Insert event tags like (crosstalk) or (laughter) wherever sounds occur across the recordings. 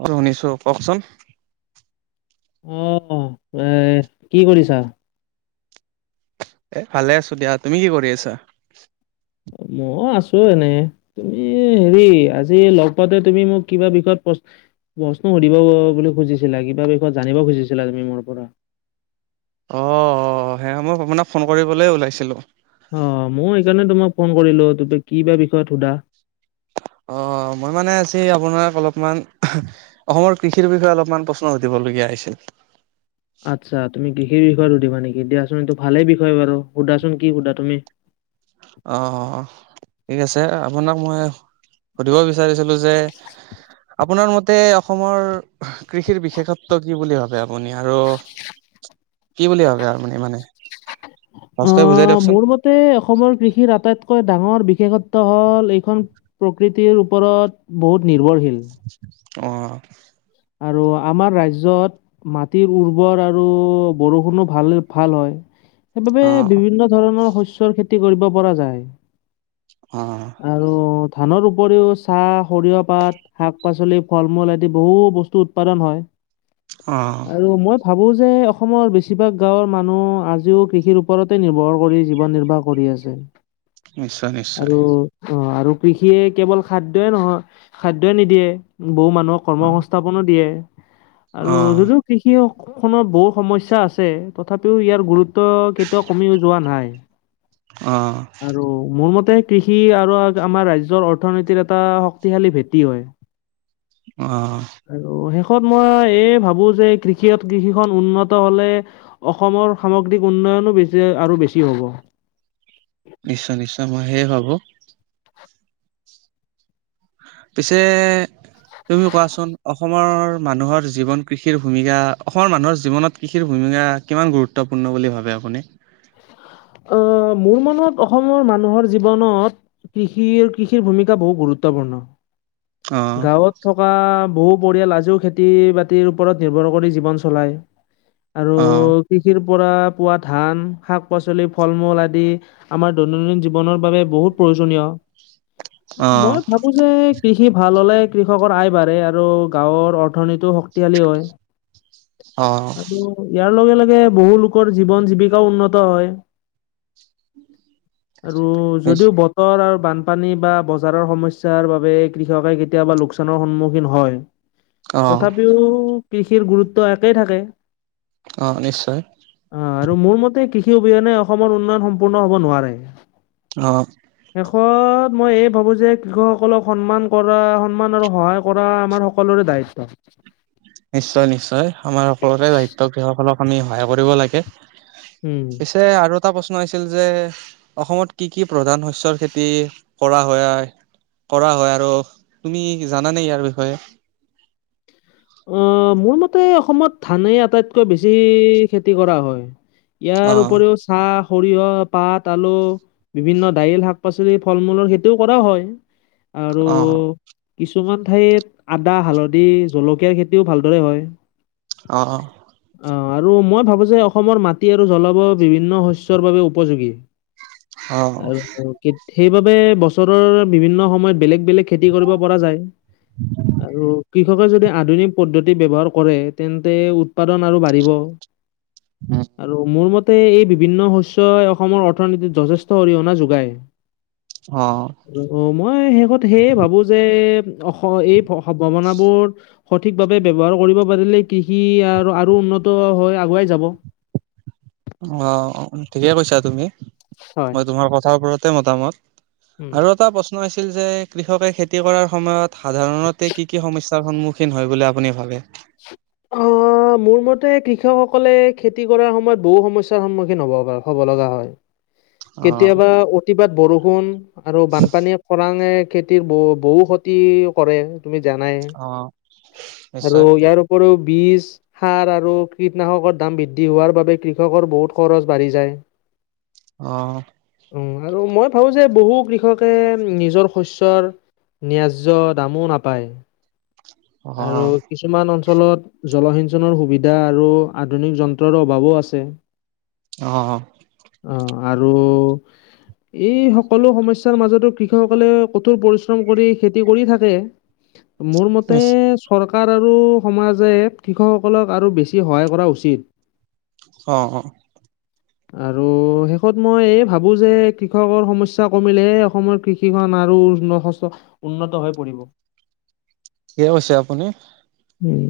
অহ শুনিছো কওকচোন অহ এ কি কৰিছা এ ভালে আছো দিয়া তুমি কি কৰি আছা মই আছো এনে তুমি হেৰি আজি লগ পাতে তুমি মোক কিবা বিষয়ত প্ৰশ্ন প্ৰশ্ন সুধিব বুলি খুজিছিলা কিবা বিষয়ত জানিব খুজিছিলা তুমি মোৰ পৰা অহ সেই সময়ত মানে ফোন কৰিবলৈ ওলাইছিলো অহ মই সেইকাৰণে তোমাক ফোন কৰিলো ত কি বা বিষয়ত সোধা অহ মই মানে আজি আপোনাক অলপমান অসমৰ কৃষিৰ বিষয়ে অলপমান প্ৰশ্ন সুধিব লগীয়া আহিছিল আচ্ছা তুমি কি কৃষি বিষয়ত সুধিবা নেকি দিয়াচোন এইটো ভালেই বিষয় বাৰু সুধাচোন কি সোধা তুমি অহ ঠিক আছে আপোনাক মই সুধিব বিচাৰিছিলো যে আপোনাৰ মতে অসমৰ কৃষিৰ বিশেষ্যত্ব কি বুলি ভাবে আপুনি আৰু কি বুলি ভাবে আৰু মানে মানে সহজকৈ বুজাই অহ দিয়কচোন মোৰ মতে অসমৰ কৃষিৰ আটাইত আটাইতকৈ ডাঙৰ বিশেষ্যত্ব হ'ল এইখন প্ৰকৃতিৰ ওপৰত বহুত নিৰ্ভৰশীল অহ আৰু আমাৰ ৰাজ্যত মাটিৰ উৰ্বৰ আৰু বৰষুণো ভাল ভাল হয় সেইবাবে অ', বিভিন্ন ধৰণৰ শস্যৰ খেতি কৰিব পৰা যায় অ', আৰু ধানৰ উপৰিও চাহ, সৰিয়হ, পাত, শাক- পাচলি, ফল- মূল আদি বহু বস্তু উৎপাদন হয় অ', আৰু মই ভাবো যে অসমৰ বেছিভাগ গাঁৱৰ মানুহ আজিও কৃষিৰ ওপৰতে নিৰ্ভৰ কৰি জীৱন নিৰ্বাহ কৰি আছে নিশ্চয় নিশ্চয় অহ আৰু কৃষিয়ে কেৱল খাদ্যই নহয় খাদ্যই নিদিয়ে বহু মানুহক কৰ্ম অ', সংস্থাপনো দিয়ে আৰু অ', যদিও কৃষি হওঁক খত বহুত সমস্যা আছে তথাপিও ইয়াৰ গুৰুত্ব কেতিয়াও কমিও যোৱা নাই অ', আৰু মোৰ মতে কৃষি আৰু আমাৰ ৰাজ্যৰ অৰ্থনীতিৰ এটা শক্তিশালী ভেটি হয় অ আৰু মই এই ভাবো যে কৃষ কৃষিখন উন্নত হলে অসমৰ সামগ্ৰিক উন্ন য়নো বেছি আৰু বেছি হ'ব নিশ্চয় নিশ্চয় মই সেয়ে ভাবো পিছে তুমি কোৱাচোন অসমৰ মানুহৰ জীৱন কৃষিৰ ভূমিকা অসমৰ মানুহৰ জীৱনত কৃষিৰ ভূমিকা কিমান গুৰুত্বপূৰ্ণ কি বুলি ভাবে আপুনি। আহ মোৰ মনত অসমৰ মানুহৰ জীৱনত কৃষিৰ কৃষিৰ ভূমিকা বহুত গুৰুত্বপূৰ্ণ অ', গাঁৱত থকা বহুত পৰিয়াল আজিও খেতি বাতিৰ ওপৰত নিৰ্ভৰ কৰি জীৱন চলায় আৰু অ', কৃষিৰ পাৰা হোৱা ধান শাক পাচলি আদি আমাৰ দৈনন্দিন জীৱ বাবে বহুত প্ৰয়োজনীয় অ', মই ভাবো যে কৃষি ভাল হ'লে কৃষকৰ আয় বাঢ়ে আৰু গাঁৱৰ অৰ্থনীতিও শক্তিশালী হয় অ', আৰু ইয়াৰ লগে লগে বহু লোকৰ জীৱন জীৱিকাও উন্নত হয় আৰু নিশ যদিও বতৰ আৰু বানপানী বা বজাৰৰ সমস্যাৰ বাবে কৃষকে কেতিয়াবা লোকচানৰ সন্মুখীন হয় অ', তথাপিও কৃষিৰ গুৰুত্ব একেই থাকে অহ নিশ্চয় অঁ আৰু মোৰ মতে কৃষি অবিহনে অসমৰ উন্নয়ন সম্পূৰ্ণ হ'ব নোৱাৰে অঁ দেশত মই এই ভাবো যে কৃষকসকলক সন্মান কৰা সন্মান আৰু সহায় কৰা আমাৰ সকলোৰে দায়ছ নিশ্চয় নিশ্চয় আমাৰ সকলোৰে সাহিত্যয় কৃষসকলক আমি সহায় কৰিব লাগে উম। পিছে আৰু এটা প্ৰশ্ন আছিল যে অসমত কি কি প্ৰধান শস্য়ৰ খেতি কৰা হয় কৰা হয় আৰু তুমি জানানে ইয়াৰ বিষয়ে আহ মোৰ মতে অসমত ধানেই আটাইতকৈ বেছি খেতি কৰা হয় ইয়াৰ অ', উপৰিও চাহ সৰিয়হ পাত আলু বিভিন্ন দাইল শাক পাচলি ফল মূলৰ সেইটোও কৰা হয় আৰু অ', কিছুমান ঠাইত আদা হালধি জলকীয়া খৰ খেতিও ভালদৰে হয় অঁ অঁ আৰু মই ভাবো যে অসমৰ মাটি আৰু জলবায়ু বিভিন্ন শস্যৰ বাবে উপযোগী অ', আৰু কিট সেইবাবে বছৰৰ বিভিন্ন সময়ত বেলেগ বেলেগ খেতি কৰিব পৰা যায় আৰু কৃষকৰ যদি। আধুনিক পদ্ধতি ব্যৱহাৰ কৰে তেন্তে উৎপাদন আৰু বাঢ়িব আৰু মোৰ মতে তে এই বিভিন্ন শস্যই অসমৰ অৰ্থনীতিত যথেষ্ট অৰিহণা যোগায় অ', অ অঁ মই শেষত সেয়ে ভাবো যে অ এই সম্ভাৱ বোৰ সঠিকভাৱে ব্যৱহাৰ কৰি পাৰিলে কৃষি আৰু আৰু উন্নত হয় আগুৱাই যাব অ ঠিকে কৈছা তুমি হয়। মই তোমাৰ কথাৰ ওপৰতে মতামত আৰু এটা প্ৰশ্ন হৈছে যে কৃষকে খেতি কৰাৰ সময়ত সাধাৰণতে কি কি সমস্যা সন্মুখীন হয় বুলি আপুনি ভাবে অঁ অঁ মোৰ মতে কৃষকসকলে খেতি কৰাৰ সময়ত বহু সমস্যা সন্মুখীন হ'ব হ'ব লগা হয় অ', কেতিয়াবা অতিবাত বৰষুণ আৰু বানপানীয়ে খৰাং খেতিৰ বহ বহু ক্ষতি কৰে তুমি জানাই অ', আৰু নিশ্চয় ইয়াৰ উপৰিও বীজ সাৰ আৰু কীটনাশকৰ দাম বৃদ্ধি হোৱাৰ বাবে কৃষকৰ বহুত খৰচ বাঢ়ি যায় আহ উ আৰু মই ভাবো যে বহু কৃষকে নিজৰ শস্যৰ ন্যয্য দামো নাপায় আৰু অ', কিছুমান অল। অঞ্চলত জলসিঞ্চনৰ সুবিধা আৰু আধুনিক যন্ত্ৰৰ অভাৱো আছে অ অ আৰু এই সকলো সমস্যাৰ মাজতো কৃষকসকলে কঠোৰ পৰিশ্ৰম কৰি খেতি কৰি থাকে। মোৰ ম ততে নিশ্চ চৰকাৰ আৰু সমাজে কৃষকসকলক আৰু বেছি সহায় কৰা উচিত অ অ আৰু শেষত মই এই ভাবোঁ যে কৃষকৰ সমস্যা কমিলেহে অসমৰ কৃষিখন আৰু উচ উন্নত হৈ পৰিব কি ক হৈছে আপুনি উম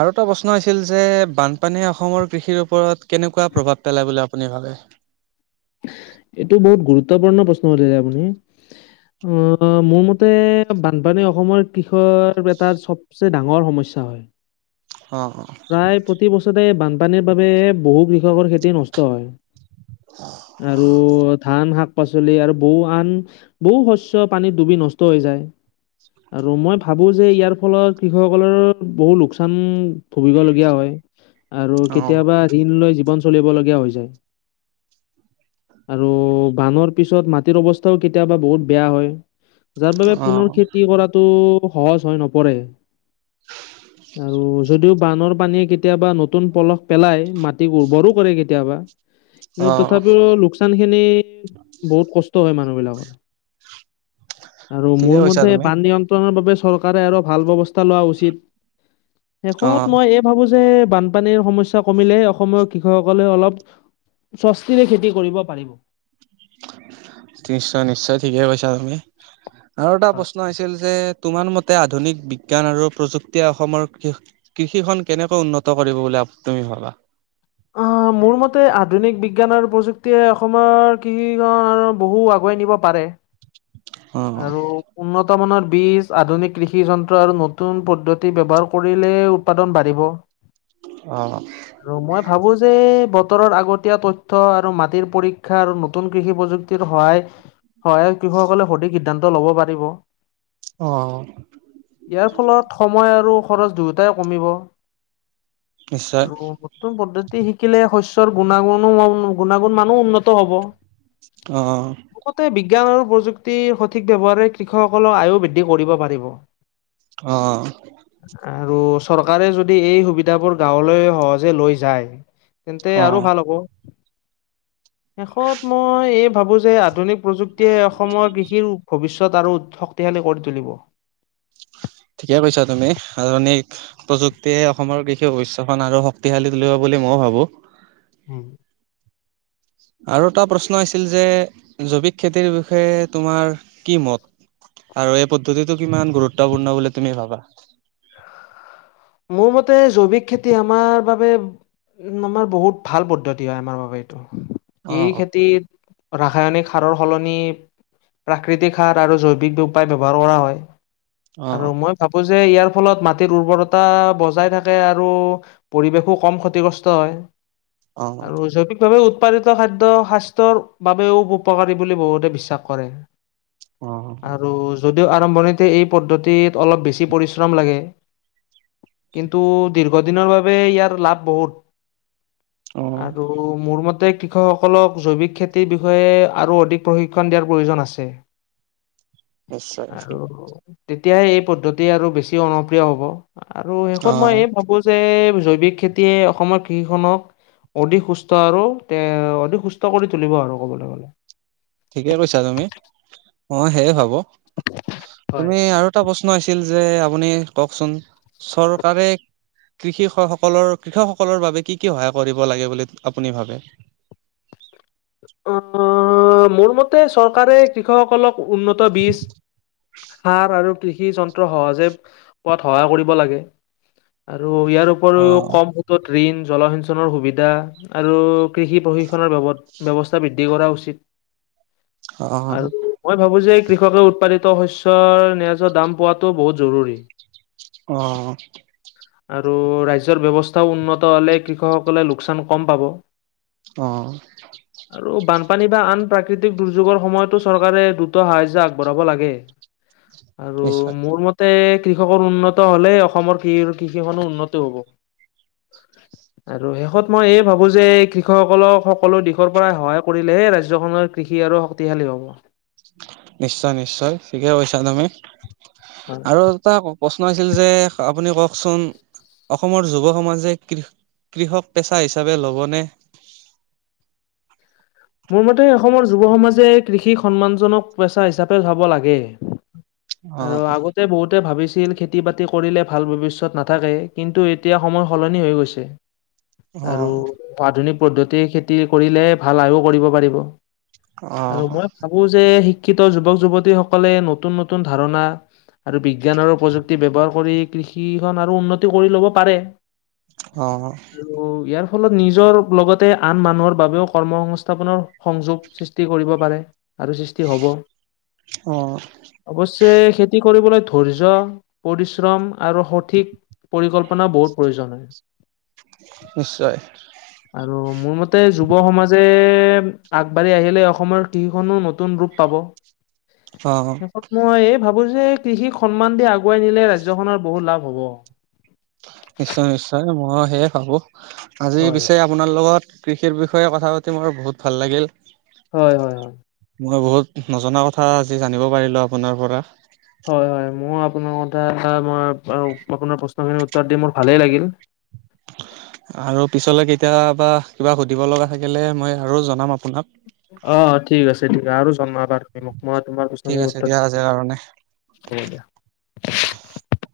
আৰু এটা প্ৰশ্ন হৈছিল যে বানপানীয়ে অসমৰ কৃষিৰ ওপৰত কেনেকুৱা প্ৰভাৱ পেলায় বুলি আপুনি ভাবে অ এইটো বহুত গুৰুত্বপূৰ্ণ প্ৰশ্ন শুধিছে আপোনি অ মোৰ মতে বানপানী অসমৰ কৃষৰ এটা চবচে ডাঙৰ সমস্যা অ', প্ৰায় প্ৰতি বছৰে বান পানীৰ বাবে বহু কৃষকৰ খেতি নষ্ট হয় আৰু ধান শাক পাচলি আৰু বহু আন বহু শচ্য পানীত ডুবি নষ্ট হৈ যায় আৰু মই ভাবো যে ইয়াৰ ফলত কৃষকসকলৰ বহু লোকচান ভুগিবলগীয়া হয়। আৰু অ', কেতিয়াবা ঋণ লৈ জীৱন চলিবলীয়া হৈ যায় আৰু বানৰ পিছত মাটিৰ অৱস্থাও কেতিয়াবা বহুত বেয়া হয় যাৰ বাবে অ', পুনৰ অ', খেতি কৰাতটো সহজ হৈ নপৰে আৰু যদিও বানানৰ পানীৰ কেতিয়া কেতিয়াবা নতুন পলস পেলাই মাটিক উৰ্বৰো কৰে কেতিয়াবা কি অ', তথাপিও লোকচানখিনি বহুত কষ্ট হয় মানুহবিলাকৰ আৰু ঠিকে মোৰ কৈছা মতে তুমি বান নিয়ন্ত্ৰণৰ বাবে চৰকাৰে আৰু ভাল ব্যৱস্থা লোৱা উচিত শেষত অ', মই এই ভাবো যে বানপানীৰ সমস্যা কমিলে অসমৰ কৃষকসকলে অলপ স্বস্তিৰে খেতি কৰিব পাৰিব নিশ্চয় নিশ্চয় ঠিকেই কৈছা তুমি আৰু এটা প্ৰশ্ন আছিল যে তোমাৰ মতে আধুনিক বিজ্ঞান আৰু প্ৰযুক্তিয় অসমৰ কৃষি খন কেনেকৈ উন্নত কৰিব বুলি তুমি ভাবা অ' মোৰ মতে আধুনিক বিজ্ঞান আৰু প্ৰযুক্তিয়ে অসমৰ কৃষিখননৰ বহু আগুৱাই নিব পাৰে অ অ বৰ্তমানৰ বীজ আধুনিক কৃষি যন্ত্ৰ আৰু নতুন পদ্ধতি ব্যৱহাৰ কৰিলে উৎপাদন বাঢ়িব অ', আৰু মই ভাবো যে বতৰৰ আগতীয়া তথ্য আৰু মাটিৰ পৰীক্ষা আৰু নতুন কৃষি প্ৰযুক্তিৰ সহায় হয় কৃষক সকলে সধিক সিদ্ধান্ত লব পাৰিব অ', ইয়াৰ ফলত সময় আৰু খৰচ দুয়োটাই কমিব নিশ্চয় আৰু নতুন পদ্ধতি হিকিলে সৈচ্য গুণাগুণো গুণাগুণ মানো উন্নত হ'ব অহ লগতে বিজ্ঞান আৰু প্ৰযুক্তিৰ সঠিক ব্যৱহাৰে কৃষকসকলৰ আয়ো বৃদ্ধি কৰিব পাৰিব। অ অ আৰু অ চৰকাৰে যদি এই সুবিধাবোৰ গাঁৱলৈ সহজে লৈ যায় তেন্তে আৰু অ', ভাল হ'ব শেষত মই এই ভাবোঁ যে আধুনিক প্ৰযুক্তিয়ে অসমৰ কৃষ ভৱিষ্যত আৰু শক্তিশালী কৰি তুলিব উ ঠিকে কৈছা তুমি, আধুনিক প্ৰযুক্তিয়ে অসমৰ কৃষি ভৱিষ্যখন আৰু শক্তিশালী তুলিব বুলি ম মই ভাবো। হম। আৰু এটা প্ৰশ্ন আছিল যে জৈৱিক খেতিৰ বিষয়ে তোমাৰ কি মত? আৰু এই পদ্ধতিটো কিমান গুৰুত্বপূৰ্ণ বুলি তুমি ভাবা? মোৰ মতে জৈৱিক খেতি আমাৰ বাবে উম আমাৰ বহুত ভাল পদ্ধতি হয় আমাৰ বাবে। এইটো এই অ', খেতিত ৰাসায়নিক সাৰৰ সলনি প্ৰাকৃতিক সাৰ আৰু জৈৱিক উপায় ব্যৱহাৰ কৰা হয়। আৰু অ', মই ভাবো যে ইয়াৰ ফলত মাটিৰ উৰ্বৰতা টা বজাই থাকে আৰু পৰিৱেশো কম ক্ষতিগ্ৰস্ত হয়। অ', আৰু জৈৱিকভাৱে উৎপাদিত খাদ্য স্বাস্থ্যৰ বাবেও উপকাৰী বুলি বহুতে বিশ্বাস কৰে। অ', আৰু যদি যদি আৰম্ভণিতে এই পদ্ধতিত অলপ বেছি পৰিশ্ৰম লাগে কিন্তু দীৰ্ঘদিনৰ বাবে ইয়াৰ লাভ বহুত। অ', আৰু মোৰ মতে কৃষকসকলক জৈৱিক খেতিৰ বিষয়ে আৰু অধিক প্ৰশিক্ষণ দিয়াৰ প্ৰয়োজন আছে। নিশ্চয় আৰু তেতিয়াহে এই পদ্ধতি আৰু বেছি অনুপ্ৰিয় হ'ব। আৰু শেষত অ', মই এই ভাবো যে জৈৱিক খেতিয়ে অসমৰ কৃষিখনক অধিক সুস্থ আৰু তে অধিক সুস্থ কৰি তুলিব আৰু কবলৈ গ'লে। ঠিকে কৈছা তুমি। অ সেয়ে ভাবো। হয়, তুমি আৰু এটা প্ৰশ্ন আছিল যে আপুনি কওকচোন। চৰকাৰে কৃষি স সকলৰ কৃষকসকলৰ বাবে কি কি সহায় কৰিব লাগে বুলি আপুনি ভাবে? (inaudible) অ মোৰ মতে চৰকাৰে কৃষকসকলক উন্নত বীজ সাৰ আৰু কৃষি যন্ত্ৰ সহজে পোৱাত সহায় কৰিব লাগে। আৰু আৰু ইয়াৰ অ উপৰিও কম সুদত ঋণ জলসিঞ্চনৰ সুবিধা আৰু কৃষি প্ৰশিক্ষণৰ বাবদ ব্যৱস্থা বৃদ্ধি কৰা উচিত, অ আৰু মই ভাবো যে কৃষকে উৎপাদিত শস্যৰ (unintelligible) দাম পোৱাটো বহুত জৰুৰী। অ। আৰু ৰাজ্যৰ ব্যৱস্থাও উন্নত হ'লে কৃষকসকলে লোকচান কম পাব। অহ। আৰু বানপানী বা আন প্ৰাকৃতিক দুৰ্যোগৰ সময়তো চৰকাৰে দ্ৰুত সাহায্য আগবঢ়াব লাগে। (inaudible) আৰু নিশ্চয় মোৰ মতে কৃষকৰ উন্নত হলেই অসমৰ কৃষিখনো উন্নত হ'ব। আৰু শেষত মই এই ভাবো যে কৃষকসকলক সকলো দিশৰ পৰা সহায় কৰিলেহে ৰাজ্যখনৰ কৃষি আৰু শক্তিশালী হ'ব। নিশ্চয় নিশ্চয় ঠিকে কৈছা তুমি, হয়, আৰু এটা প্ৰশ্ন আছিল যে আপুনি কওকচোন- অসমৰ যুৱ সমাজে কৃষক পেচা হিচাপে ল'বনে? (inaudible) মোৰ মতে অসমৰ যুৱ সমাজে কৃষি সন্মানজনক পেচা হিচাপে ভাব লাগে। অ আৰু আগতে বহুতে ভাবিছ শিল খেতি বাতি কৰিলে ভাল ভৱিষ্যত নাথাকে কিন্তু এতিয়া সময় সলনি হৈ গৈছে। অ আৰু আধুনিক পদ্ধতি খেতি কৰিলে ভাল আয়ও কৰিব পাৰিব। অ আৰু মই ভাবো যে শিক্ষিত যুৱক যুৱতী সকলে নতুন নতুন ধাৰণা আৰু বিজ্ঞান আৰু প্ৰযুক্তি ব্যৱহাৰ কৰি কৃষিখন আৰু উন্নতি কৰি ল'ব পাৰে। অ আৰু ইয়াৰ ফলত নিজৰ লগতে আন মানুহৰ বাবেও কৰ্মসংস্থান স্থাপনৰ সংযোগ সৃষ্টি কৰিব পাৰে। আৰু সৃষ্টি হ'ব, অ অৱশ্যে খেতি কৰিবলৈ ধৈৰ্য পৰিশ্ৰম আৰু সঠিক (unintelligible) পৰিকল্পনা বহুত প্ৰয়োজন হয়।, নিশ্চয় আৰু মোৰ মতে যুৱ সমাজে আগবাঢ়ি আহিলে অসমৰ কৃষিখনো নতুন ৰূপ পাব। অ শেষত মই এই ভাবো ভাব যে কৃষিক সন্মান দি আগুৱাই নিলে ৰাজ্যখনৰ বহুত লাভ হ'ব। নিশ্চয় নিশ্চয় মই সেয়ে ভাবো আজি হয়, পিছে আপোনাৰ লগত কৃষিৰ বিষয়ে কথা পাতি মোৰ বহুত ভাল লাগিল। হয় হয় হয়। মই বহুত নজনা কথা আজি জানিব পাৰিলো আপোনাৰ পৰা হয় হয় মই আপোনাৰ কথা এটাই আপোনাৰ প্ৰশ্নখিনি উত্তৰ দি মোৰ ভালেই লাগিল। আৰু পিছলে কেতিয়াবা কিবা সুধিব লগা থাকিলে মই আৰু জনাম আ অৱ ঠিক আছে ঠিক আছে আৰু জনাবা তুমি মোক মই তোমাৰ ঠিক আছে উত্তৰ দিয়া আজিৰ কাৰণে। দিম হ'ব দিয়া